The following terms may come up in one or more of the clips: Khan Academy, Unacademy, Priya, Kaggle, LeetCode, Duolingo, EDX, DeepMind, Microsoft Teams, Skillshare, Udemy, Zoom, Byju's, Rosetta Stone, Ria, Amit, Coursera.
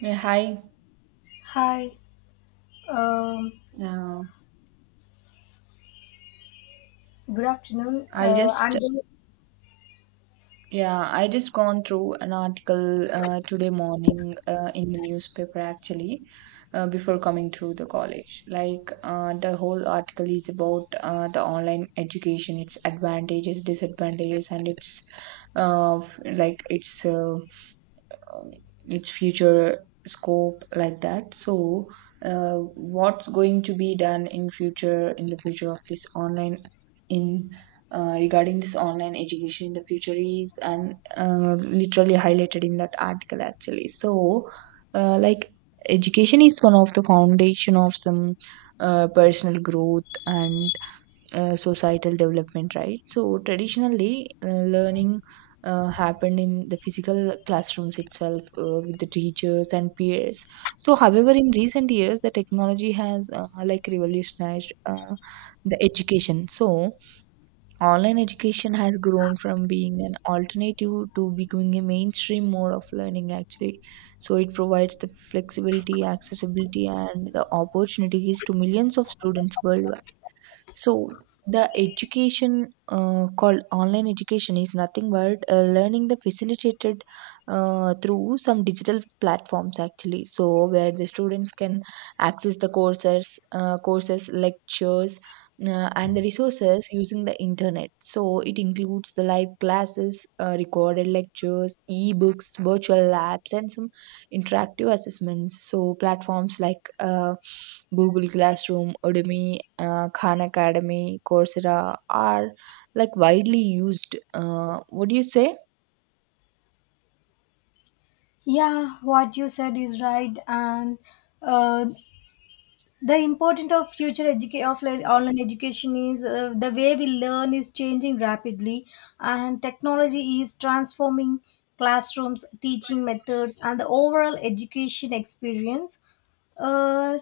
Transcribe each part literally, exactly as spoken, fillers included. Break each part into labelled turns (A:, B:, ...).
A: Yeah, hi.
B: Hi. Um,
A: Uh,
B: Good afternoon.
A: I
B: Uh, I'm
A: just yeah, I just gone through an article uh, today morning uh, in the newspaper actually uh, before coming to the college. Like uh, the whole article is about uh, the online education, its advantages, disadvantages, and its uh, f- like its uh, um, its future scope like that. So uh, what's going to be done in future in the future of this online in uh, regarding this online education in the future is and uh, literally highlighted in that article actually. So uh, like education is one of the foundation of some uh, personal growth and uh, societal development, right? So traditionally, uh, learning uh, happened in the physical classrooms itself uh, with the teachers and peers. So, however, in recent years, the technology has uh, like revolutionized uh, the education. So, online education has grown from being an alternative to becoming a mainstream mode of learning, actually. So, it provides the flexibility, accessibility, and the opportunities to millions of students worldwide. So the education uh, called online education is nothing but uh, learning the facilitated uh, through some digital platforms actually. So where the students can access the courses, uh, courses, lectures, uh, and the resources using the internet. So it includes the live classes, uh, recorded lectures, e-books, virtual labs, and some interactive assessments. So platforms like uh, Google Classroom, Udemy, uh, Khan Academy, Coursera are like widely used. Uh, what do you say?
B: Yeah, what you said is right, and uh, the importance of future educa- of like online education is, uh, the way we learn is changing rapidly, and technology is transforming classrooms, teaching methods, and the overall education experience. Uh,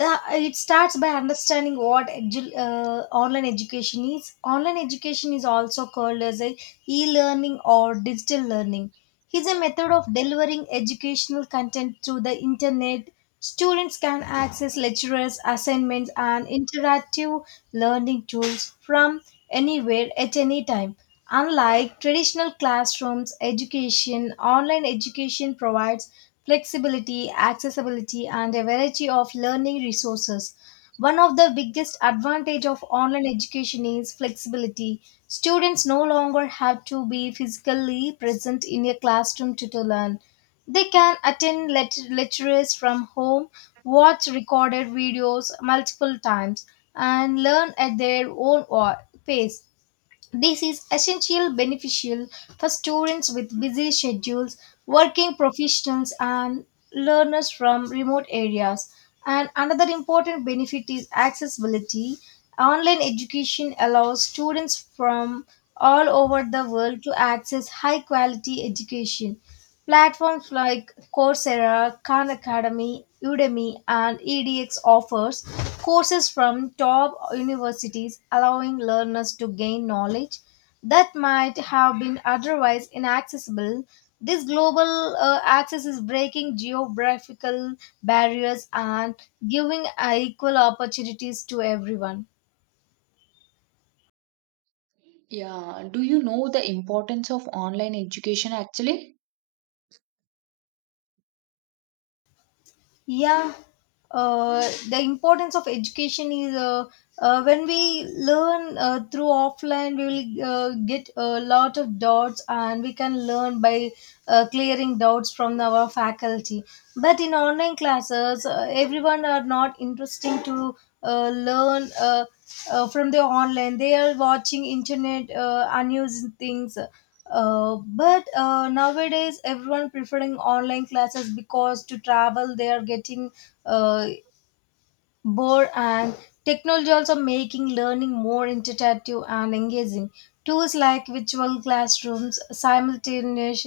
B: the It starts by understanding what edu- uh, online education is. Online education is also called as a e-learning or digital learning. It's a method of delivering educational content through the internet. Students can access lectures, assignments, and interactive learning tools from anywhere at any time. Unlike traditional classrooms education, online education provides flexibility, accessibility, and a variety of learning resources. One of the biggest advantage of online education is flexibility. Students no longer have to be physically present in a classroom to, to learn. They can attend let- lectures from home, watch recorded videos multiple times, and learn at their own wa- pace. This is essential beneficial for students with busy schedules, working professionals, and learners from remote areas. And another important benefit is accessibility. Online education allows students from all over the world to access high quality education. Platforms like Coursera, Khan Academy, Udemy, and E D X offers courses from top universities, allowing learners to gain knowledge that might have been otherwise inaccessible. This global uh, access is breaking geographical barriers and giving uh, equal opportunities to everyone.
A: Yeah, do you know the importance of online education actually?
B: Yeah. Uh, the importance of education is, uh, uh, when we learn uh, through offline, we will uh, get a lot of doubts and we can learn by uh, clearing doubts from our faculty. But in online classes, uh, everyone are not interesting to uh, learn uh, uh, from the online. They are watching internet uh, unused things, uh, but uh, nowadays everyone preferring online classes because to travel they are getting uh, bored. And technology also making learning more interactive and engaging. Tools like virtual classrooms, simultaneous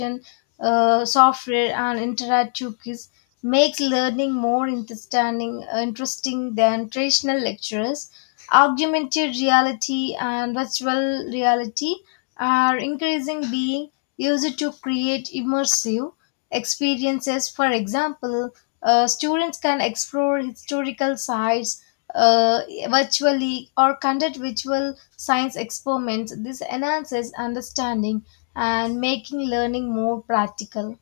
B: uh, software, and interactive quiz makes learning more interesting, interesting than traditional lectures. Augmented reality and virtual reality are increasing being used to create immersive experiences. For example, uh, students can explore historical sites uh, virtually or conduct virtual science experiments. This enhances understanding and making learning more practical.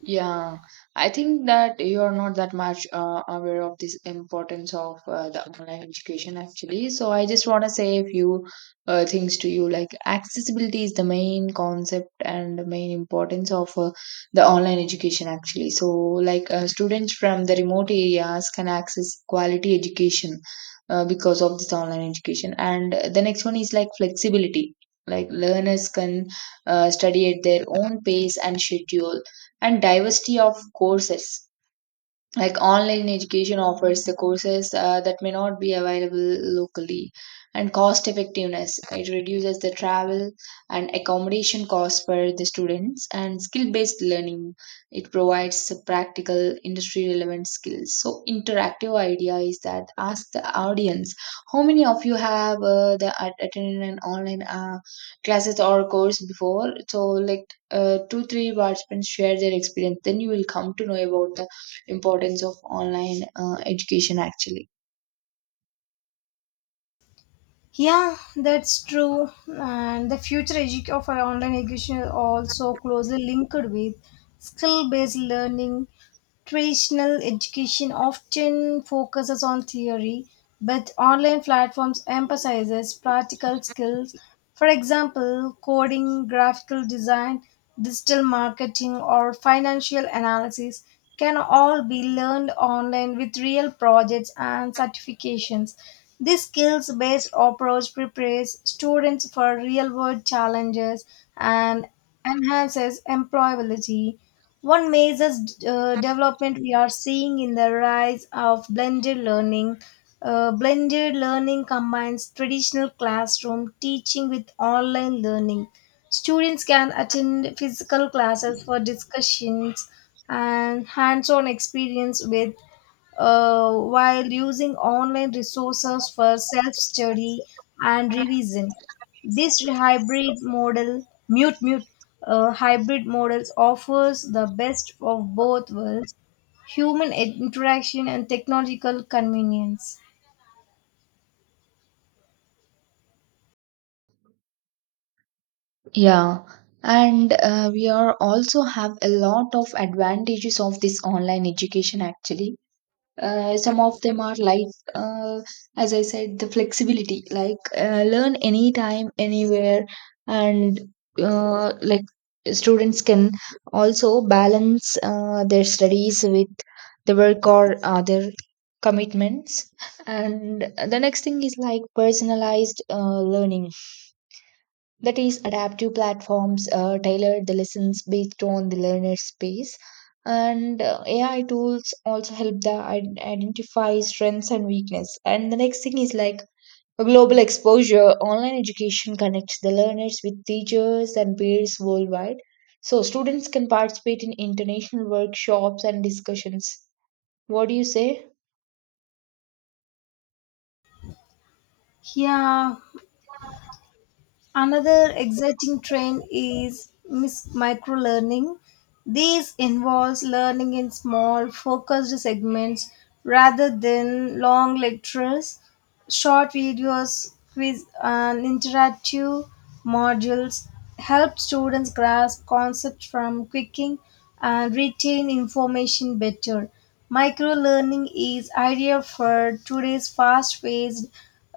A: Yeah, I think that you are not that much uh, aware of this importance of uh, the online education actually. So I just want to say a few uh, things to you. Like accessibility is the main concept and the main importance of uh, the online education actually. So like uh, students from the remote areas can access quality education uh, because of this online education. And the next one is like flexibility. Like learners can uh, study at their own pace and schedule, and diversity of courses, like online education offers the courses uh, that may not be available locally, and cost effectiveness, it reduces the travel and accommodation costs for the students, and skill based learning, it provides the practical industry relevant skills. So interactive idea is that ask the audience how many of you have uh, the at- attended an online uh, classes or course before. So like uh, two three participants share their experience, then you will come to know about the importance of online uh, education actually.
B: Yeah, that's true. And the future edu- of our online education is also closely linked with skill based learning. Traditional education often focuses on theory, but online platforms emphasizes practical skills. For example, coding, graphical design, digital marketing, or financial analysis can all be learned online with real projects and certifications. This skills-based approach prepares students for real-world challenges and enhances employability. One major uh, development we are seeing in the rise of blended learning. Uh, blended learning combines traditional classroom teaching with online learning. Students can attend physical classes for discussions and hands on experience with, uh, while using online resources for self study and revision. This hybrid model, mute mute uh, hybrid models offers the best of both worlds, human interaction and technological convenience.
A: Yeah, and uh, we are also have a lot of advantages of this online education actually. Uh, some of them are like, uh, as I said, the flexibility, like uh, learn anytime anywhere, and uh, like students can also balance uh, their studies with the work or other commitments. And the next thing is like personalized uh, learning, that is, adaptive platforms uh, tailor the lessons based on the learner's space. And uh, A I tools also help the id- identify strengths and weakness. And the next thing is like a global exposure. Online education connects the learners with teachers and peers worldwide. So students can participate in international workshops and discussions. What do you say?
B: Yeah, another exciting trend is mis- micro. This involves learning in small, focused segments rather than long lectures, short videos, quiz, and interactive modules help students grasp concepts from quicking and retain information better. Microlearning is ideal for today's fast-paced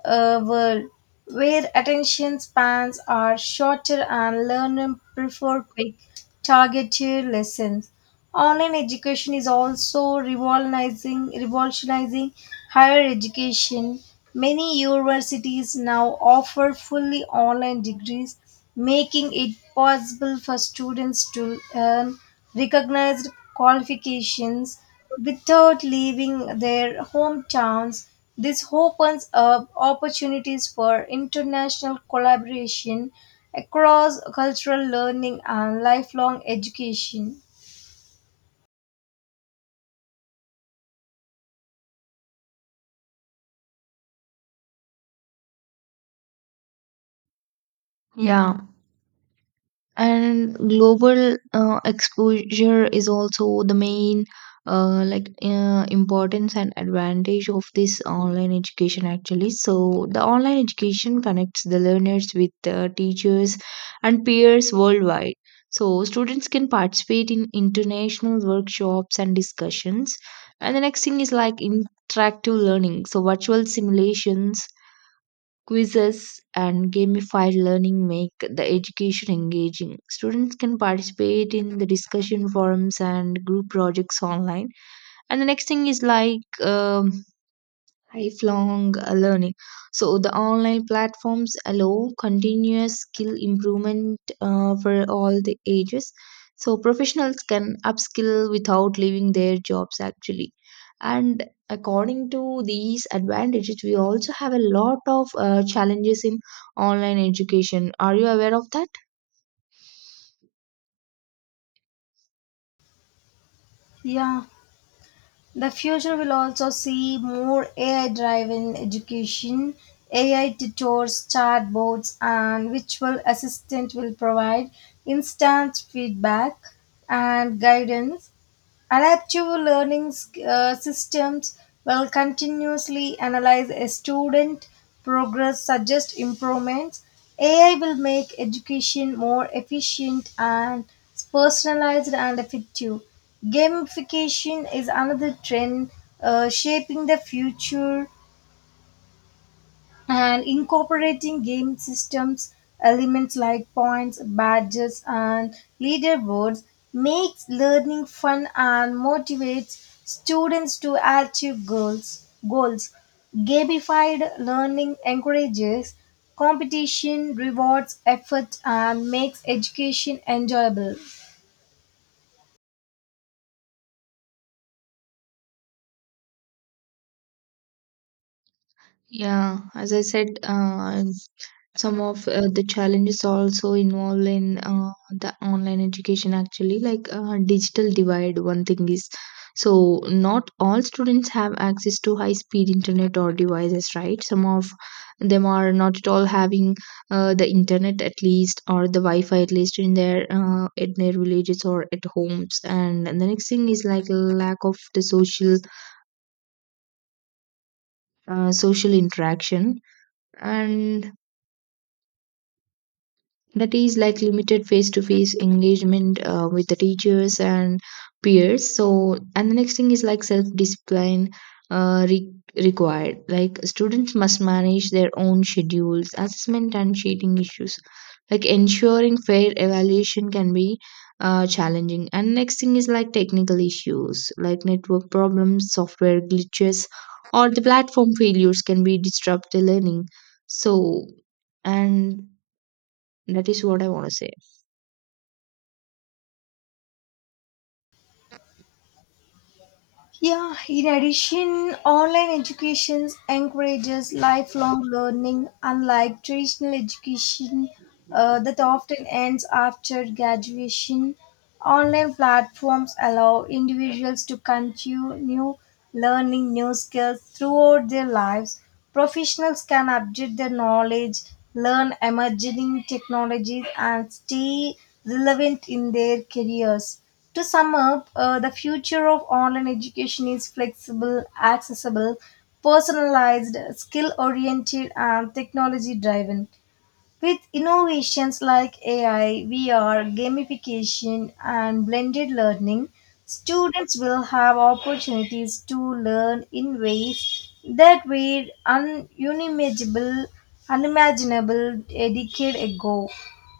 B: uh, world, where attention spans are shorter and learners prefer quick, targeted lessons. Online education is also revolutionizing, revolutionizing higher education. Many universities now offer fully online degrees, making it possible for students to earn recognized qualifications without leaving their hometowns. This opens up opportunities for international collaboration, across cultural learning, and lifelong education.
A: Yeah. And global uh, exposure is also the main uh, like uh, importance and advantage of this online education actually. So the online education connects the learners with uh, teachers and peers worldwide. So students can participate in international workshops and discussions. And the next thing is like interactive learning. So virtual simulations, quizzes, and gamified learning make the education engaging. Students can participate in the discussion forums and group projects online. And the next thing is like um, lifelong uh, learning. So the online platforms allow continuous skill improvement uh, for all the ages. So professionals can upskill without leaving their jobs actually. And according to these advantages, we also have a lot of uh, challenges in online education. Are you aware of that?
B: Yeah. The future will also see more A I driven education. A I tutors, chatbots, and virtual assistant will provide instant feedback and guidance. Adaptive learning uh, systems will continuously analyze a student progress, suggest improvements. A I will make education more efficient and personalized and effective. Gamification is another trend uh, shaping the future, and incorporating game systems elements like points, badges, and leaderboards makes learning fun and motivates students to achieve goals. Goals gamified learning encourages competition, rewards effort, and makes education enjoyable.
A: Yeah, as I said, uh, some of uh, the challenges also involved in uh, the online education actually. Like uh, digital divide one thing is, so not all students have access to high speed internet or devices, right? Some of them are not at all having uh, the internet at least or the wi-fi at least in their uh, in their villages or at homes. And, and the next thing is like lack of the social uh, social interaction, and that is like limited face to face engagement uh, with the teachers and peers. So, and the next thing is like self discipline uh, re- required, like students must manage their own schedules. Assessment and cheating issues, like ensuring fair evaluation can be uh, challenging. And next thing is like technical issues, like network problems, software glitches, or the platform failures can be disrupt the learning. So, and that is what I want to say.
B: Yeah, in addition, online education encourages lifelong learning, unlike traditional education uh, that often ends after graduation. Online platforms allow individuals to continue learning new skills throughout their lives. Professionals can update their knowledge, learn emerging technologies, and stay relevant in their careers. To sum up, uh, the future of online education is flexible, accessible, personalized, skill oriented, and technology driven. With innovations like A I, V R, gamification, and blended learning, students will have opportunities to learn in ways that were un- unimaginable, unimaginable a decade ago.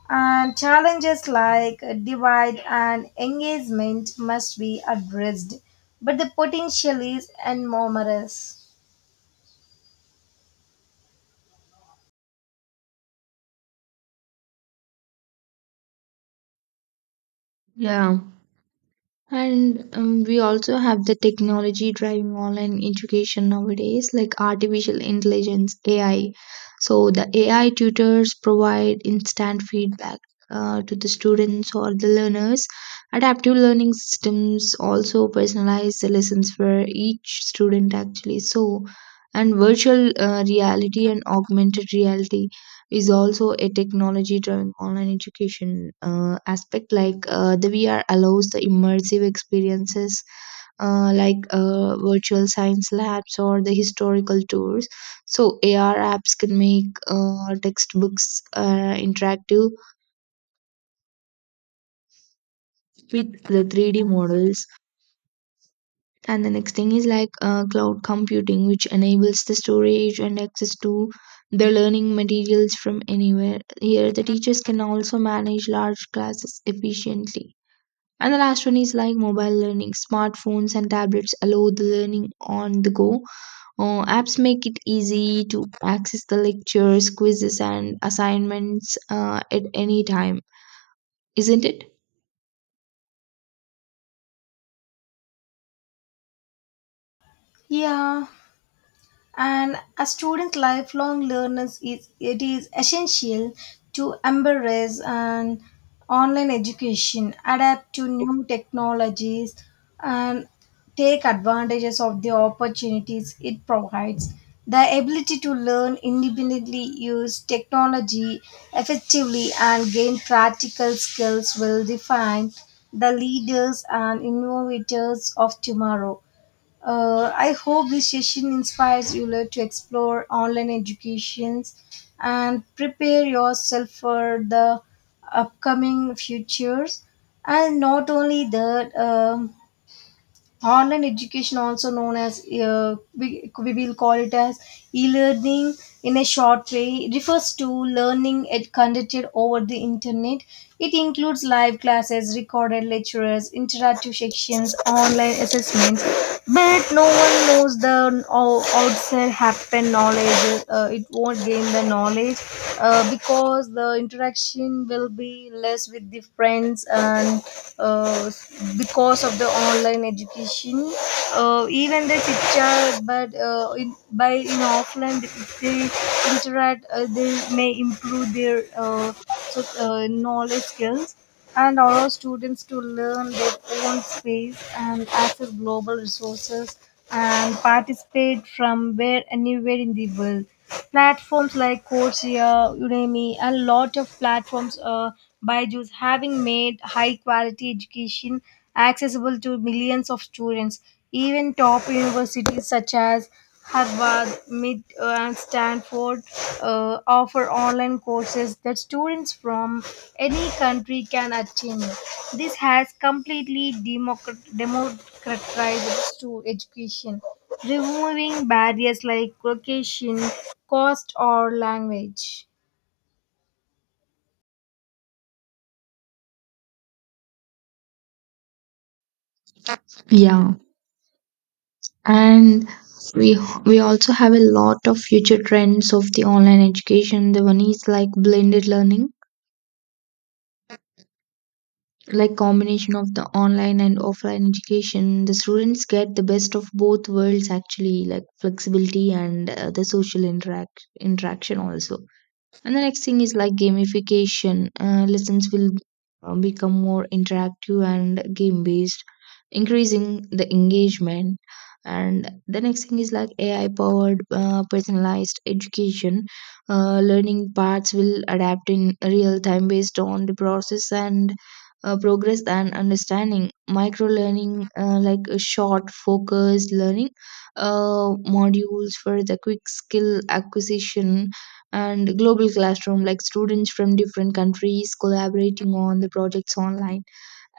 B: And challenges like divide and engagement must be addressed, but the potential is enormous.
A: Yeah. And um, we also have the technology driving online education nowadays, like artificial intelligence, A I. So the A I tutors provide instant feedback uh, to the students or the learners. Adaptive learning systems also personalize the lessons for each student, actually. So, and virtual uh, reality and augmented reality is also a technology driven online education uh, aspect, like uh, the vr allows the immersive experiences uh, like uh, virtual science labs or the historical tours. So ar apps can make uh, textbooks uh, interactive with the three d models. And the next thing is like uh, cloud computing, which enables the storage and access to the learning materials from anywhere. Here, the teachers can also manage large classes efficiently. And the last one is like mobile learning. Smartphones and tablets allow the learning on the go. Uh, apps make it easy to access the lectures, quizzes, and assignments uh, at any time, isn't it?
B: Yeah, and a student lifelong learners, is it is essential to embrace an online education, adapt to new technologies, and take advantages of the opportunities it provides. The ability to learn independently, use technology effectively, and gain practical skills will define the leaders and innovators of tomorrow. uh, I hope this session inspires you to explore online educations and prepare yourself for the upcoming futures. And not only that, um, online education also known as, uh, we, we will call it as e-learning in a short way, refers to learning ed- conducted over the internet. It includes live classes, recorded lectures, interactive sections, online assessments, but no one knows the o- outside happen knowledge. Uh, it won't gain the knowledge uh, because the interaction will be less with the friends, and uh, uh, because of the online education, uh, even they picture. But uh, in, by in offline if they interact, uh, they may improve their, uh, so, uh, knowledge skills, and allow students to learn their own space and access global resources and participate from where anywhere in the world. Platforms like Coursera, Udemy, and a lot of platforms, uh, Byju's, having made high quality education accessible to millions of students. Even top universities such as Harvard, Mid, uh, and Stanford uh, offer online courses that students from any country can attend. This has completely democrat- democratized to education, removing barriers like location, cost, or language.
A: Yeah, and we we also have a lot of future trends of the online education. The one is like blended learning, like combination of the online and offline education, the students get the best of both worlds actually, like flexibility and uh, the social interact interaction also. And the next thing is like gamification. Uh, lessons will uh, become more interactive and game based, increasing the engagement. And the next thing is like A I powered uh, personalized education. Uh, learning paths will adapt in real time based on the process and uh, progress and understanding. Micro learning, uh, like a short focused learning uh, modules for the quick skill acquisition, and global classroom, like students from different countries collaborating on the projects online,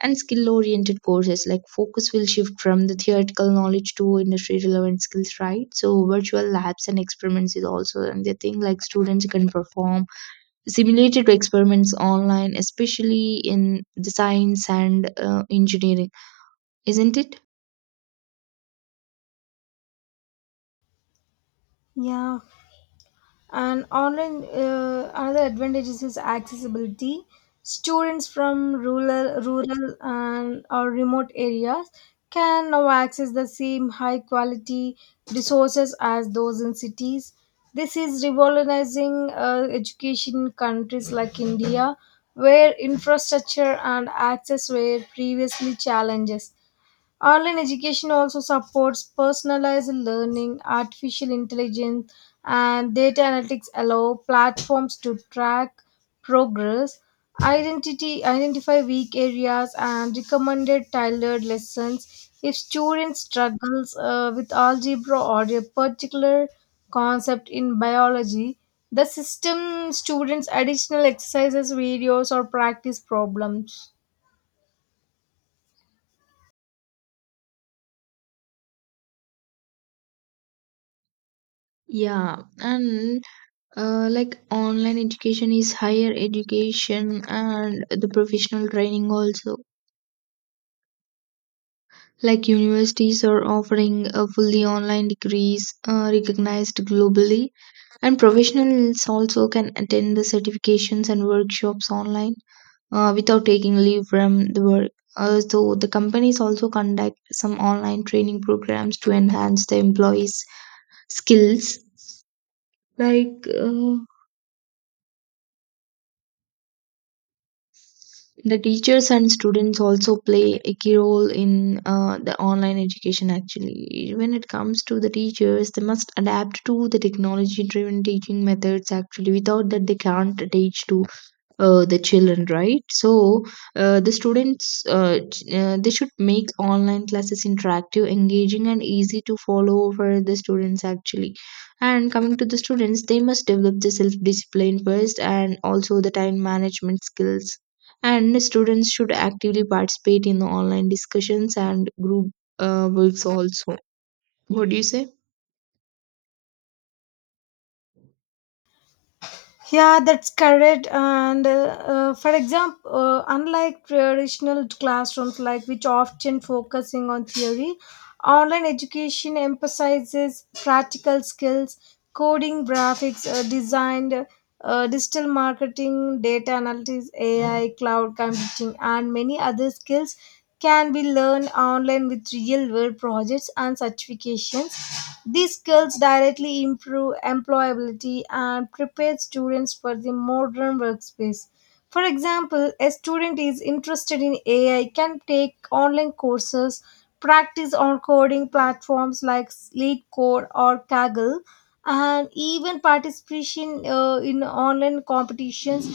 A: and skill oriented courses, like focus will shift from the theoretical knowledge to industry relevant skills, right? So virtual labs and experiments is also another thing, like students can perform simulated experiments online, especially in the science and uh, engineering, isn't it?
B: Yeah, and online, uh, another advantage is its accessibility. Students from rural, rural and or remote areas can now access the same high quality resources as those in cities. This is revolutionizing uh, education in countries like India, where infrastructure and access were previously challenges. Online education also supports personalized learning. Artificial intelligence and data analytics allow platforms to track progress, identity, identify weak areas, and recommended tailored lessons. If students struggles uh, with algebra or a particular concept in biology, the system students additional exercises, videos, or practice problems.
A: Yeah, and uh, like online education is higher education and the professional training also, like universities are offering a fully online degrees uh, recognized globally, and professionals also can attend the certifications and workshops online uh, without taking leave from the work. Uh, so the companies also conduct some online training programs to enhance the employees skills. like uh, The teachers and students also play a key role in uh, the online education actually. When it comes to the teachers, they must adapt to the technology driven teaching methods actually. Without that, they can't teach to uh, the children, right? So uh, the students uh, ch- uh, they should make online classes interactive, engaging, and easy to follow for the students actually. And coming to the students, they must develop the self discipline first and also the time management skills, and the students should actively participate in the online discussions and group uh, works also. What do you say?
B: Yeah, that's correct. And uh, uh, For example, uh, unlike traditional classrooms, like which often focusing on theory, online education emphasizes practical skills, coding, graphics, uh, design, uh, digital marketing, data analytics, A I, cloud computing, and many other skills can be learned online with real world projects and certifications. These skills directly improve employability and prepare students for the modern workspace. For example, a student is interested in A I can take online courses, practice on coding platforms like LeetCode or Kaggle, and even participation uh, in online competitions.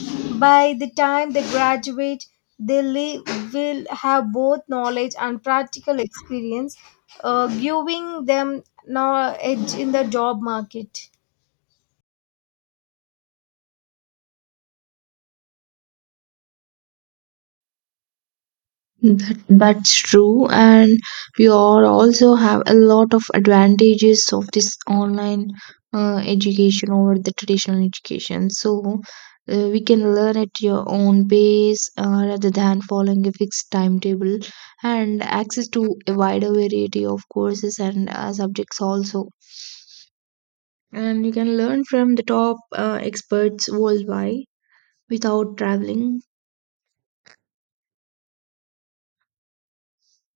B: By the time they graduate, they live, will have both knowledge and practical experience, uh, giving them no edge in the job market.
A: That, that's true. And you all also have a lot of advantages of this online uh, education over the traditional education. So uh, we can learn at your own pace uh, rather than following a fixed timetable, and access to a wider variety of courses and uh, subjects also. And you can learn from the top uh, experts worldwide without traveling,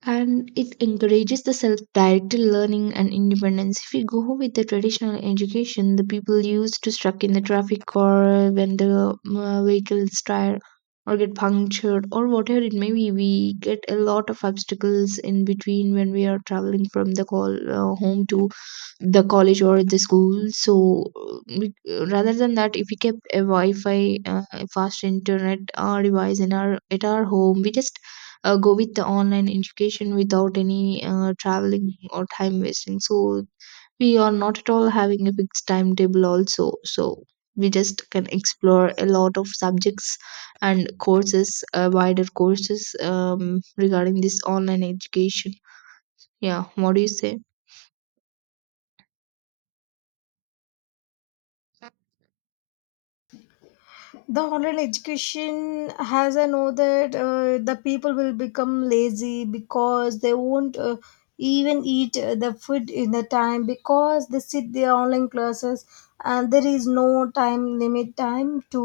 A: and it encourages the self-directed learning and independence. If we go with the traditional education, the people used to stuck in the traffic, or when the uh, vehicles tire or get punctured or whatever it may be, we get a lot of obstacles in between when we are traveling from the call uh, home to the college or the school. So uh, we, rather than that, if we kept a wi-fi uh, fast internet uh, device in our at our home, we just uh, go with the online education without any uh, traveling or time wasting. So we are not at all having a fixed timetable also. So we just can explore a lot of subjects and courses, uh, wider courses, um, regarding this online education. Yeah, what do you say?
B: The online education has, I know that uh, the people will become lazy because they won't uh, even eat uh, the food in the time because they sit their online classes, and there is no time limit time to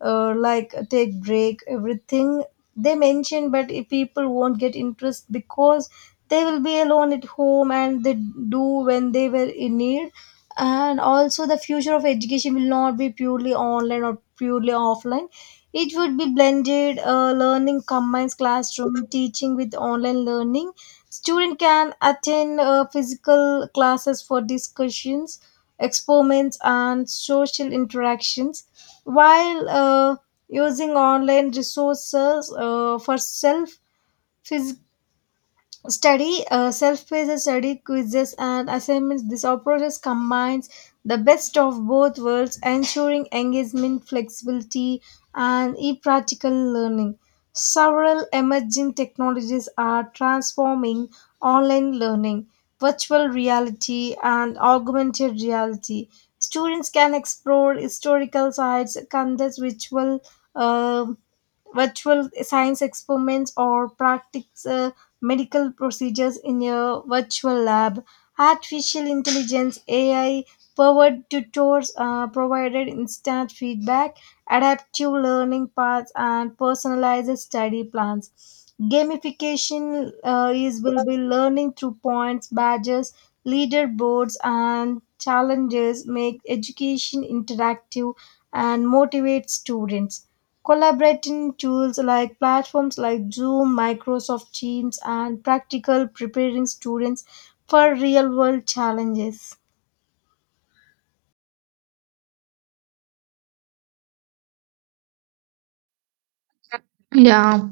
B: uh, like take break everything they mention. But if people won't get interest because they will be alone at home and they do when they were in need. And also the future of education will not be purely online or purely offline. It would be blended uh, learning, combines classroom teaching with online learning. Student can attend uh, physical classes for discussions, experiments, and social interactions, while uh, using online resources uh, for self Study, uh, self-paced study, quizzes, and assignments. This approach combines the best of both worlds, ensuring engagement, flexibility, and e-practical learning. Several emerging technologies are transforming online learning, virtual reality, and augmented reality. Students can explore historical sites, conduct virtual uh, virtual science experiments, or practice uh, medical procedures in a virtual lab. Artificial intelligence, A I powered tutors uh, provided instant feedback, adaptive learning paths, and personalized study plans. Gamification uh, is will be learning through points, badges, leaderboards, and challenges, make education interactive and motivate students. Collaborating tools like platforms like Zoom, Microsoft Teams, and practical preparing students for real world challenges.
A: Yeah.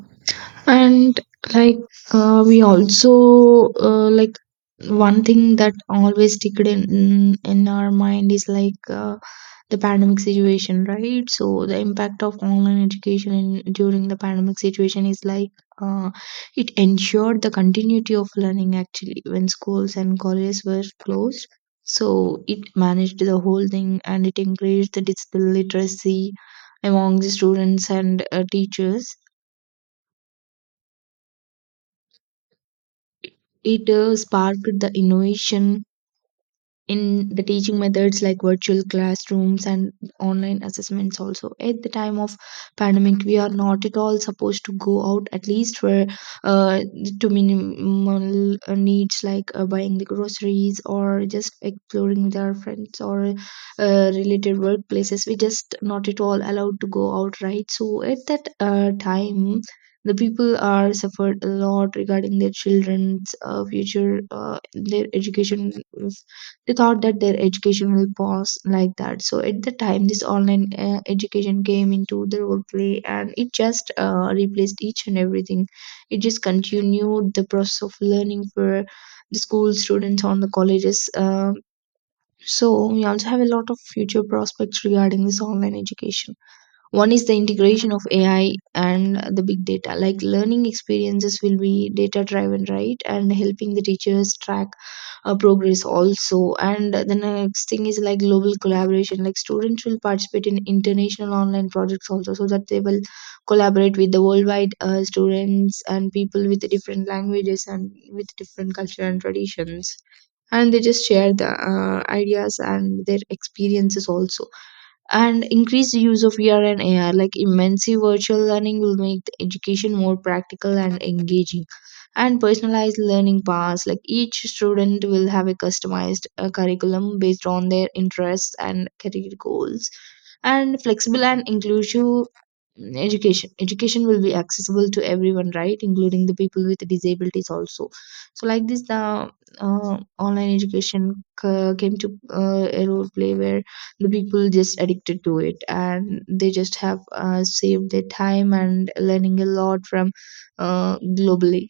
A: and like uh, we also uh, like one thing that always sticked in in our mind is like uh, the pandemic situation, right? So the impact of online education in, during the pandemic situation is like, uh, it ensured the continuity of learning actually when schools and colleges were closed. So it managed the whole thing and it encouraged the digital literacy among the students and uh, teachers. It uh, sparked the innovation in the teaching methods like virtual classrooms and online assessments. Also, at the time of pandemic we are not at all supposed to go out, at least for uh, to minimal uh, needs like uh, buying the groceries or just exploring with our friends or uh, related workplaces. We just not at all allowed to go out, right? So at that uh, time the people are suffered a lot regarding their children's uh, future, uh, their education. They thought that their education will pause like that. So at the time this online uh, education came into the role play and it just uh, replaced each and everything. It just continued the process of learning for the school students on the colleges. Uh, so we also have a lot of future prospects regarding this online education. One is the integration of AI and the big data, like learning experiences will be data driven, right, and helping the teachers track uh, progress also. And the next thing is like global collaboration, like students will participate in international online projects also, so that they will collaborate with the worldwide uh, students and people with different languages and with different culture and traditions, and they just share the uh, ideas and their experiences also. And increased use of V R and A R, like immersive virtual learning, will make the education more practical and engaging. And personalized learning paths, like each student will have a customized uh, curriculum based on their interests and career goals. And flexible and inclusive education. Education will be accessible to everyone, right, including the people with disabilities also. So, like this, the uh, online education c- came to uh, a role play where the people just addicted to it and they just have uh, saved their time and learning a lot from uh, globally.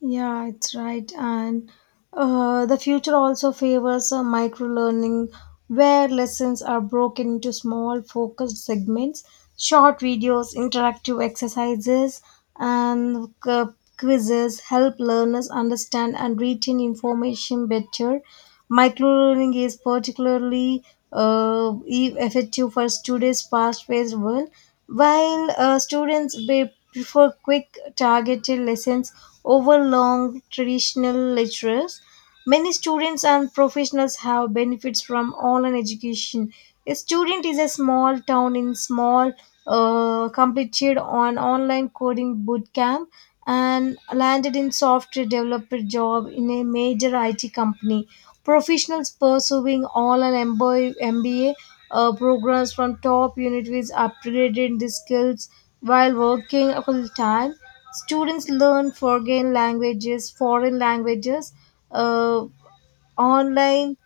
B: Yeah, it's right. And uh, the future also favors uh, micro learning, where lessons are broken into small, focused segments, short videos, interactive exercises, and uh, quizzes help learners understand and retain information better. Micro learning is particularly uh, e- effective for today's fast paced world. While uh, students may prefer quick, targeted lessons over long, traditional lectures, many students and professionals have benefits from online education. A student is a small town in small, uh, completed on online coding bootcamp and landed in software developer job in a major I T company. Professionals pursuing online M B A uh, programs from top universities upgraded the skills while working full time. Students learn foreign languages, foreign languages, uh, online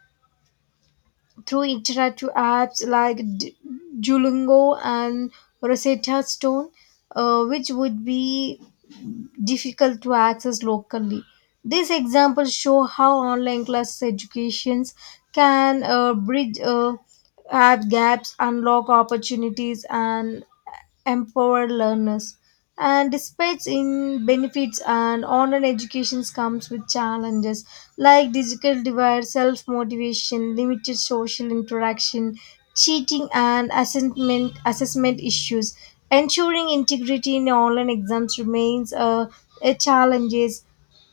B: through interactive apps like D- Duolingo and Rosetta Stone, uh, which would be difficult to access locally. These examples show how online class educations can uh, bridge uh, app gaps, unlock opportunities, and empower learners. And despite in benefits and online education comes with challenges like digital divide, self-motivation, limited social interaction, cheating and assessment assessment issues. Ensuring integrity in online exams remains a, a challenges.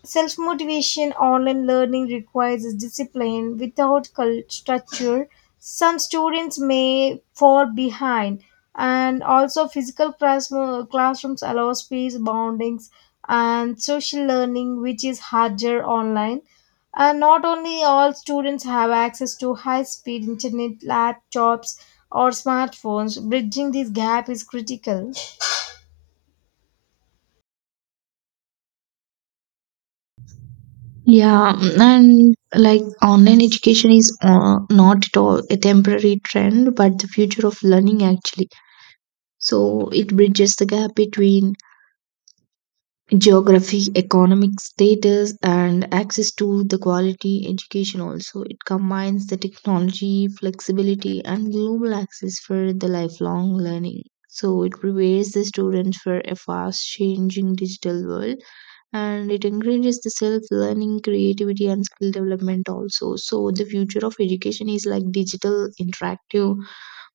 B: Self motivation, online learning requires discipline. Without cul- structure, some students may fall behind. And also, physical class- uh, classrooms allow space boundings and social learning, which is harder online. And not only all students have access to high speed internet, laptops, or smartphones, bridging this gap is critical.
A: Yeah. And like online education is uh, not at all a temporary trend but the future of learning actually. So it bridges the gap between geography, economic status and access to the quality education. Also, it combines the technology, flexibility and global access for the lifelong learning, so it prepares the students for a fast changing digital world, and it encourages the self learning, creativity and skill development also. So the future of education is like digital, interactive,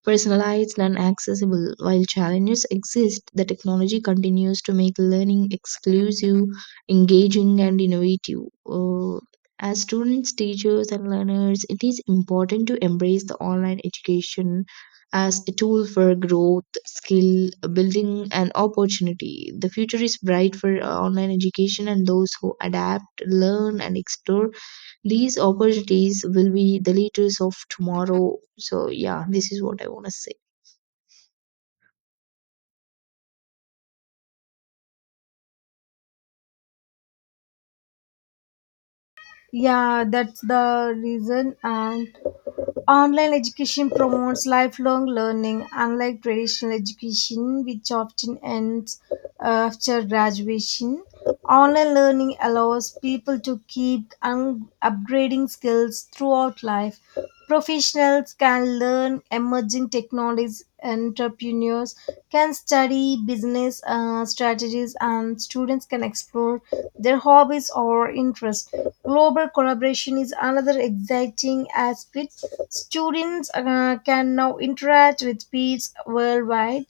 A: personalized and accessible. While challenges exist, the technology continues to make learning exclusive, engaging, and innovative. Uh, as students, teachers, and learners, it is important to embrace the online education as a tool for growth, skill building, and opportunity. The future is bright for uh, online education, and those who adapt, learn, and explore these opportunities will be the leaders of tomorrow. So, yeah, this is what I want to say.
B: Yeah, that's the reason. And online education promotes lifelong learning, unlike traditional education, which often ends after graduation. Online learning allows people to keep un- upgrading skills throughout life. Professionals can learn emerging technologies, entrepreneurs can study business uh, strategies, and students can explore their hobbies or interests. Global collaboration is another exciting aspect. Students uh, can now interact with peers worldwide,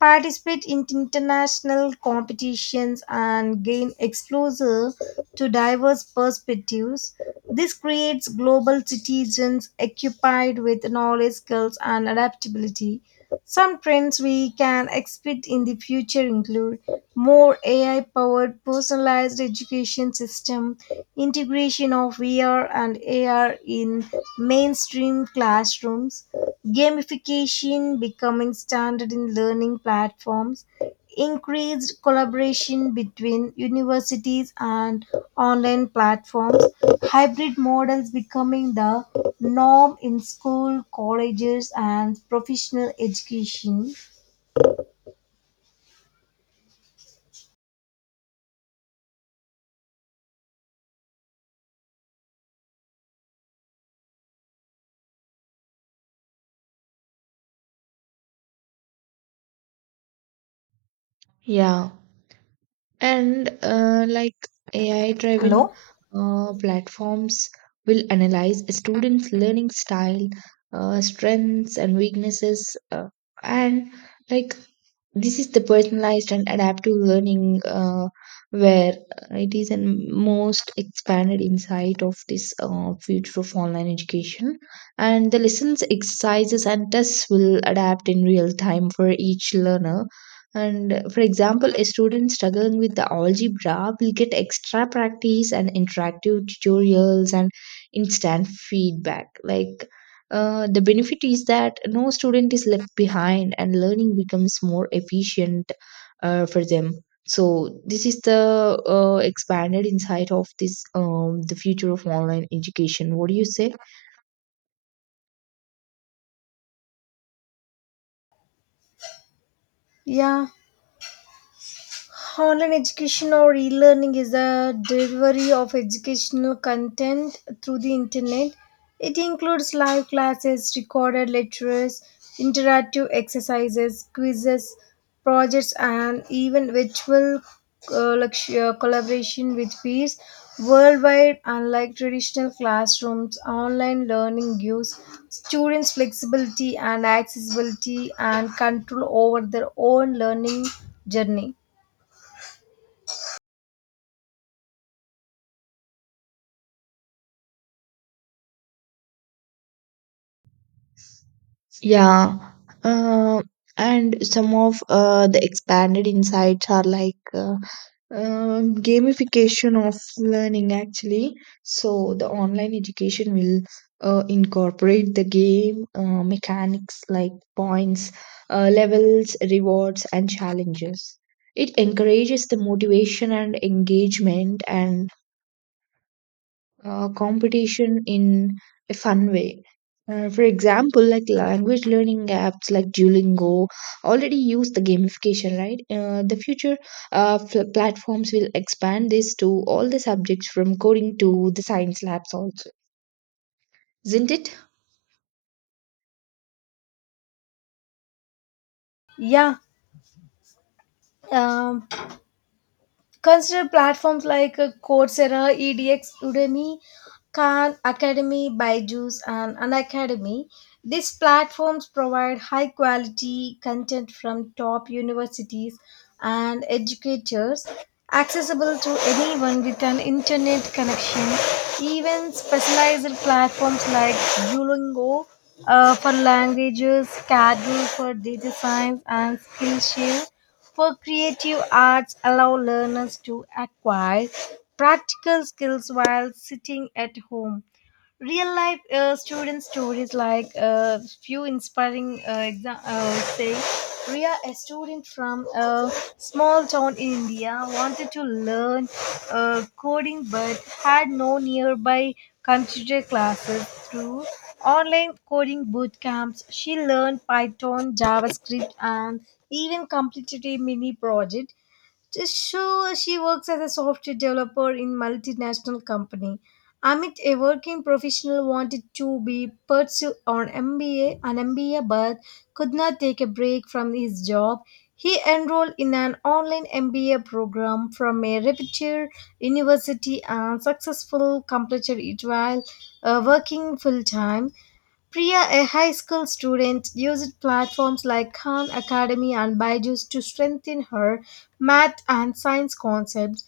B: participate in international competitions, and gain exposure to diverse perspectives. This creates global citizens occupied with knowledge, skills, and adaptability. Some trends we can expect in the future include more A I powered personalized education system, integration of V R and A R in mainstream classrooms, gamification becoming standard in learning platforms, increased collaboration between universities and online platforms, hybrid models becoming the norm in school, colleges, and professional education.
A: Yeah. And uh, like A I driven
B: Hello?
A: uh, platforms will analyze a students' learning style, uh, strengths, and weaknesses. Uh, and like this is the personalized and adaptive learning, uh, where it is a most expanded insight of this uh, future of online education, and the lessons, exercises and tests will adapt in real time for each learner. And uh, for example, a student struggling with the algebra will get extra practice and interactive tutorials and instant feedback. Like uh, the benefit is that no student is left behind and learning becomes more efficient uh, for them. So this is the uh, expanded insight of this um, the future of online education. What do you say?
B: Yeah, online education or e-learning is the delivery of educational content through the internet. It includes live classes, recorded lectures, interactive exercises, quizzes, projects, and even virtual uh, lecture- collaboration with peers worldwide, unlike traditional classrooms. Online learning gives students flexibility and accessibility and control over their own learning journey.
A: Yeah. Uh, and some of uh, the expanded insights are like. Uh, Um, gamification of learning actually. So the online education will uh, incorporate the game uh, mechanics like points, uh, levels, rewards and challenges. It encourages the motivation and engagement and uh, competition in a fun way. Uh, for example, like language learning apps like Duolingo already use the gamification, right? Uh, the future uh, fl- platforms will expand this to all the subjects from coding to the science labs also, isn't it?
B: Yeah. Um, Consider platforms like uh, Coursera, E D X, Udemy, Khan Academy, Byju's, and Unacademy. These platforms provide high quality content from top universities and educators, accessible to anyone with an internet connection. Even specialized platforms like Duolingo uh, for languages, Kaggle for data science, and Skillshare for creative arts allow learners to acquire practical skills while sitting at home. Real life uh, student stories like uh, few inspiring uh, exa- uh, say Ria, a student from a small town in India, wanted to learn uh, coding but had no nearby computer classes. Through online coding boot camps, she learned Python, JavaScript, and even completed a mini project, so she works as a software developer in multinational company. Amit, a working professional, wanted to be pursue on M B A, an M B A, but could not take a break from his job. He enrolled in an online M B A program from a reputed university and successful completed it while uh, working full time. Priya, a high school student, used platforms like Khan Academy and Byju's to strengthen her math and science concepts.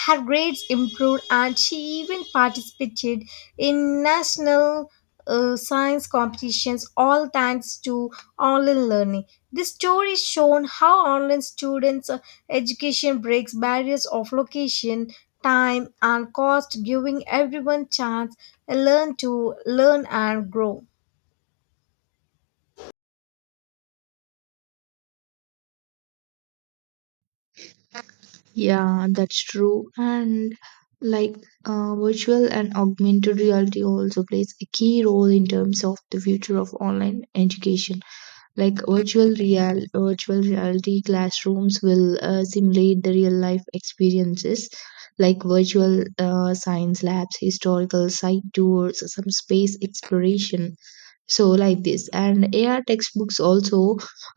B: Her grades improved and she even participated in national uh, science competitions, all thanks to online learning. This story shown how online students' uh, education breaks barriers of location, time, and cost, giving everyone chance uh, learn to learn and grow.
A: Yeah, that's true. And like uh, virtual and augmented reality also plays a key role in terms of the future of online education. Like virtual real virtual reality classrooms will uh, simulate the real life experiences like virtual uh, science labs, historical site tours, some space exploration. So like this. And AR textbooks also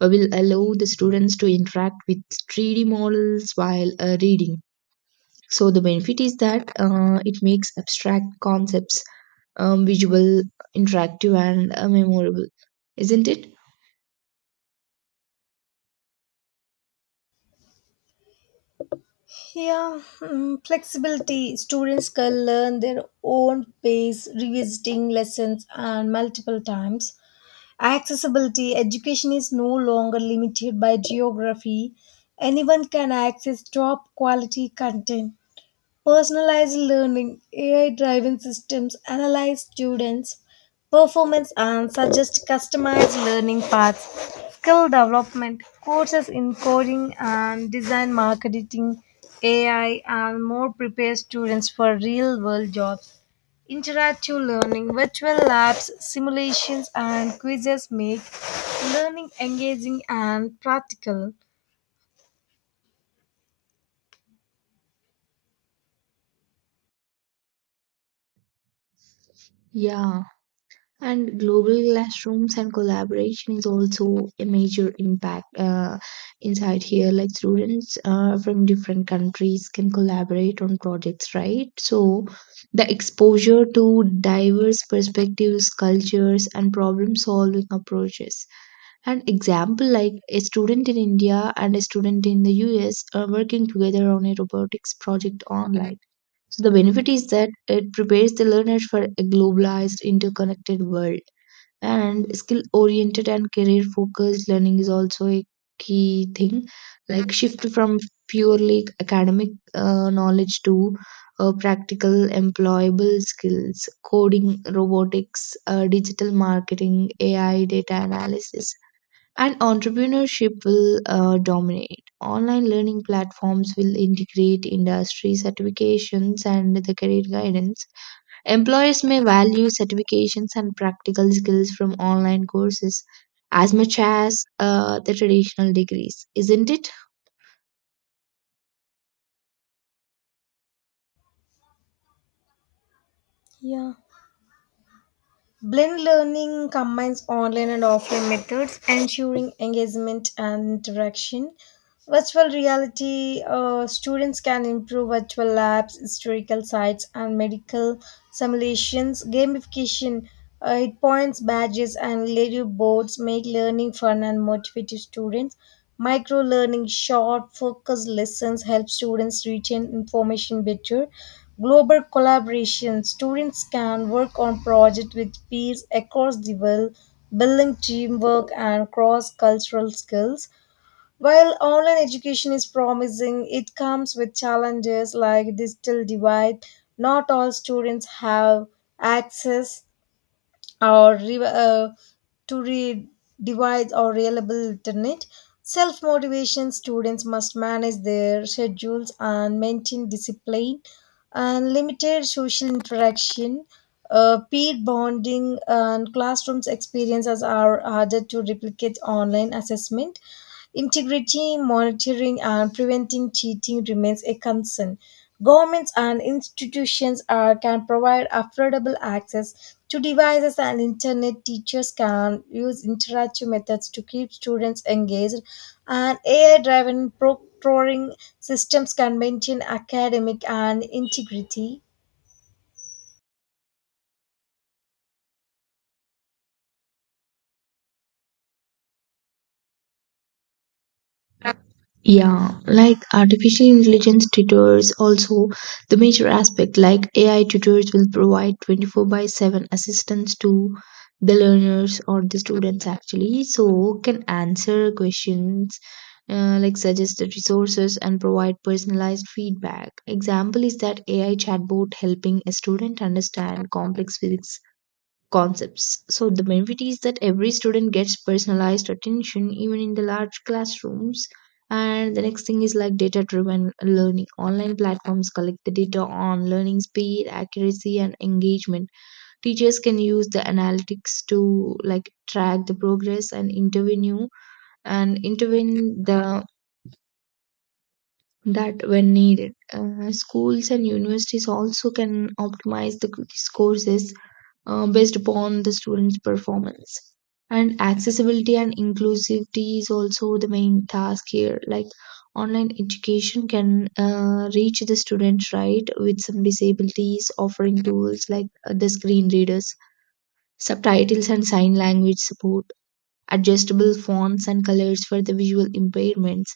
A: uh, will allow the students to interact with three d models while uh, reading. So the benefit is that uh, it makes abstract concepts um, visual, interactive and uh, memorable, isn't it?
B: Yeah, mm, flexibility. Students can learn their own pace, revisiting lessons and multiple times. Accessibility. Education is no longer limited by geography. Anyone can access top quality content. Personalized learning, A I driven systems analyze students' performance and suggest customized learning paths. Skill development, courses in coding and design marketing, A I, and more prepare students for real world jobs. Interactive learning, virtual labs, simulations, and quizzes make learning engaging and practical.
A: Yeah. And global classrooms and collaboration is also a major impact uh, inside here. Like students uh, from different countries can collaborate on projects, right? So the exposure to diverse perspectives, cultures, and problem solving approaches. An example like a student in India and a student in the U S are working together on a robotics project online. So the benefit is that it prepares the learners for a globalized, interconnected world. And skill oriented and career focused learning is also a key thing, like shift from purely academic uh, knowledge to uh, practical employable skills. Coding, robotics, uh, digital marketing, AI, data analysis and entrepreneurship will uh, dominate online learning platforms, will integrate industry certifications and the career guidance. Employers may value certifications and practical skills from online courses as much as uh, the traditional degrees, isn't it?
B: Yeah. Blended learning combines online and offline methods, ensuring engagement and interaction. Virtual reality, uh, students can improve virtual labs, historical sites, and medical simulations. Gamification, uh, it points, badges, and leaderboards make learning fun and motivated students. Micro learning, short, focused lessons help students retain information better. Global collaboration, students can work on projects with peers across the world, building teamwork and cross cultural skills. While online education is promising, it comes with challenges like digital divide. Not all students have access or re- uh, to read device or reliable internet. Self motivation, students must manage their schedules and maintain discipline, and limited social interaction, uh, peer bonding and classrooms experiences are harder to replicate online. Assessment integrity, monitoring and preventing cheating remains a concern. Governments and institutions are, can provide affordable access to devices and internet. Teachers can use interactive methods to keep students engaged, and A I driven proctoring systems can maintain academic and integrity.
A: Yeah, like artificial intelligence tutors also, the major aspect, like A I tutors will provide twenty-four by seven assistance to the learners or the students actually, so can answer questions, uh, like suggest the resources and provide personalized feedback. Example is that A I chatbot helping a student understand complex physics concepts. So the benefit is that every student gets personalized attention even in the large classrooms. And the next thing is like data driven learning. Online platforms collect the data on learning speed, accuracy, and engagement. Teachers can use the analytics to like track the progress and intervene and intervene the that when needed. Uh, schools and universities also can optimize the c- these courses uh, based upon the student's performance. And accessibility and inclusivity is also the main task here. Like online education can uh, reach the students, right, with some disabilities, offering tools like uh, the screen readers, subtitles, and sign language support, adjustable fonts and colors for the visual impairments.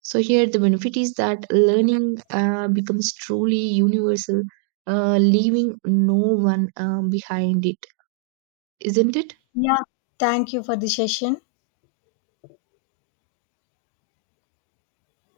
A: So here the benefit is that learning uh, becomes truly universal, uh, leaving no one um, behind it, isn't it?
B: Yeah. Thank you for the session.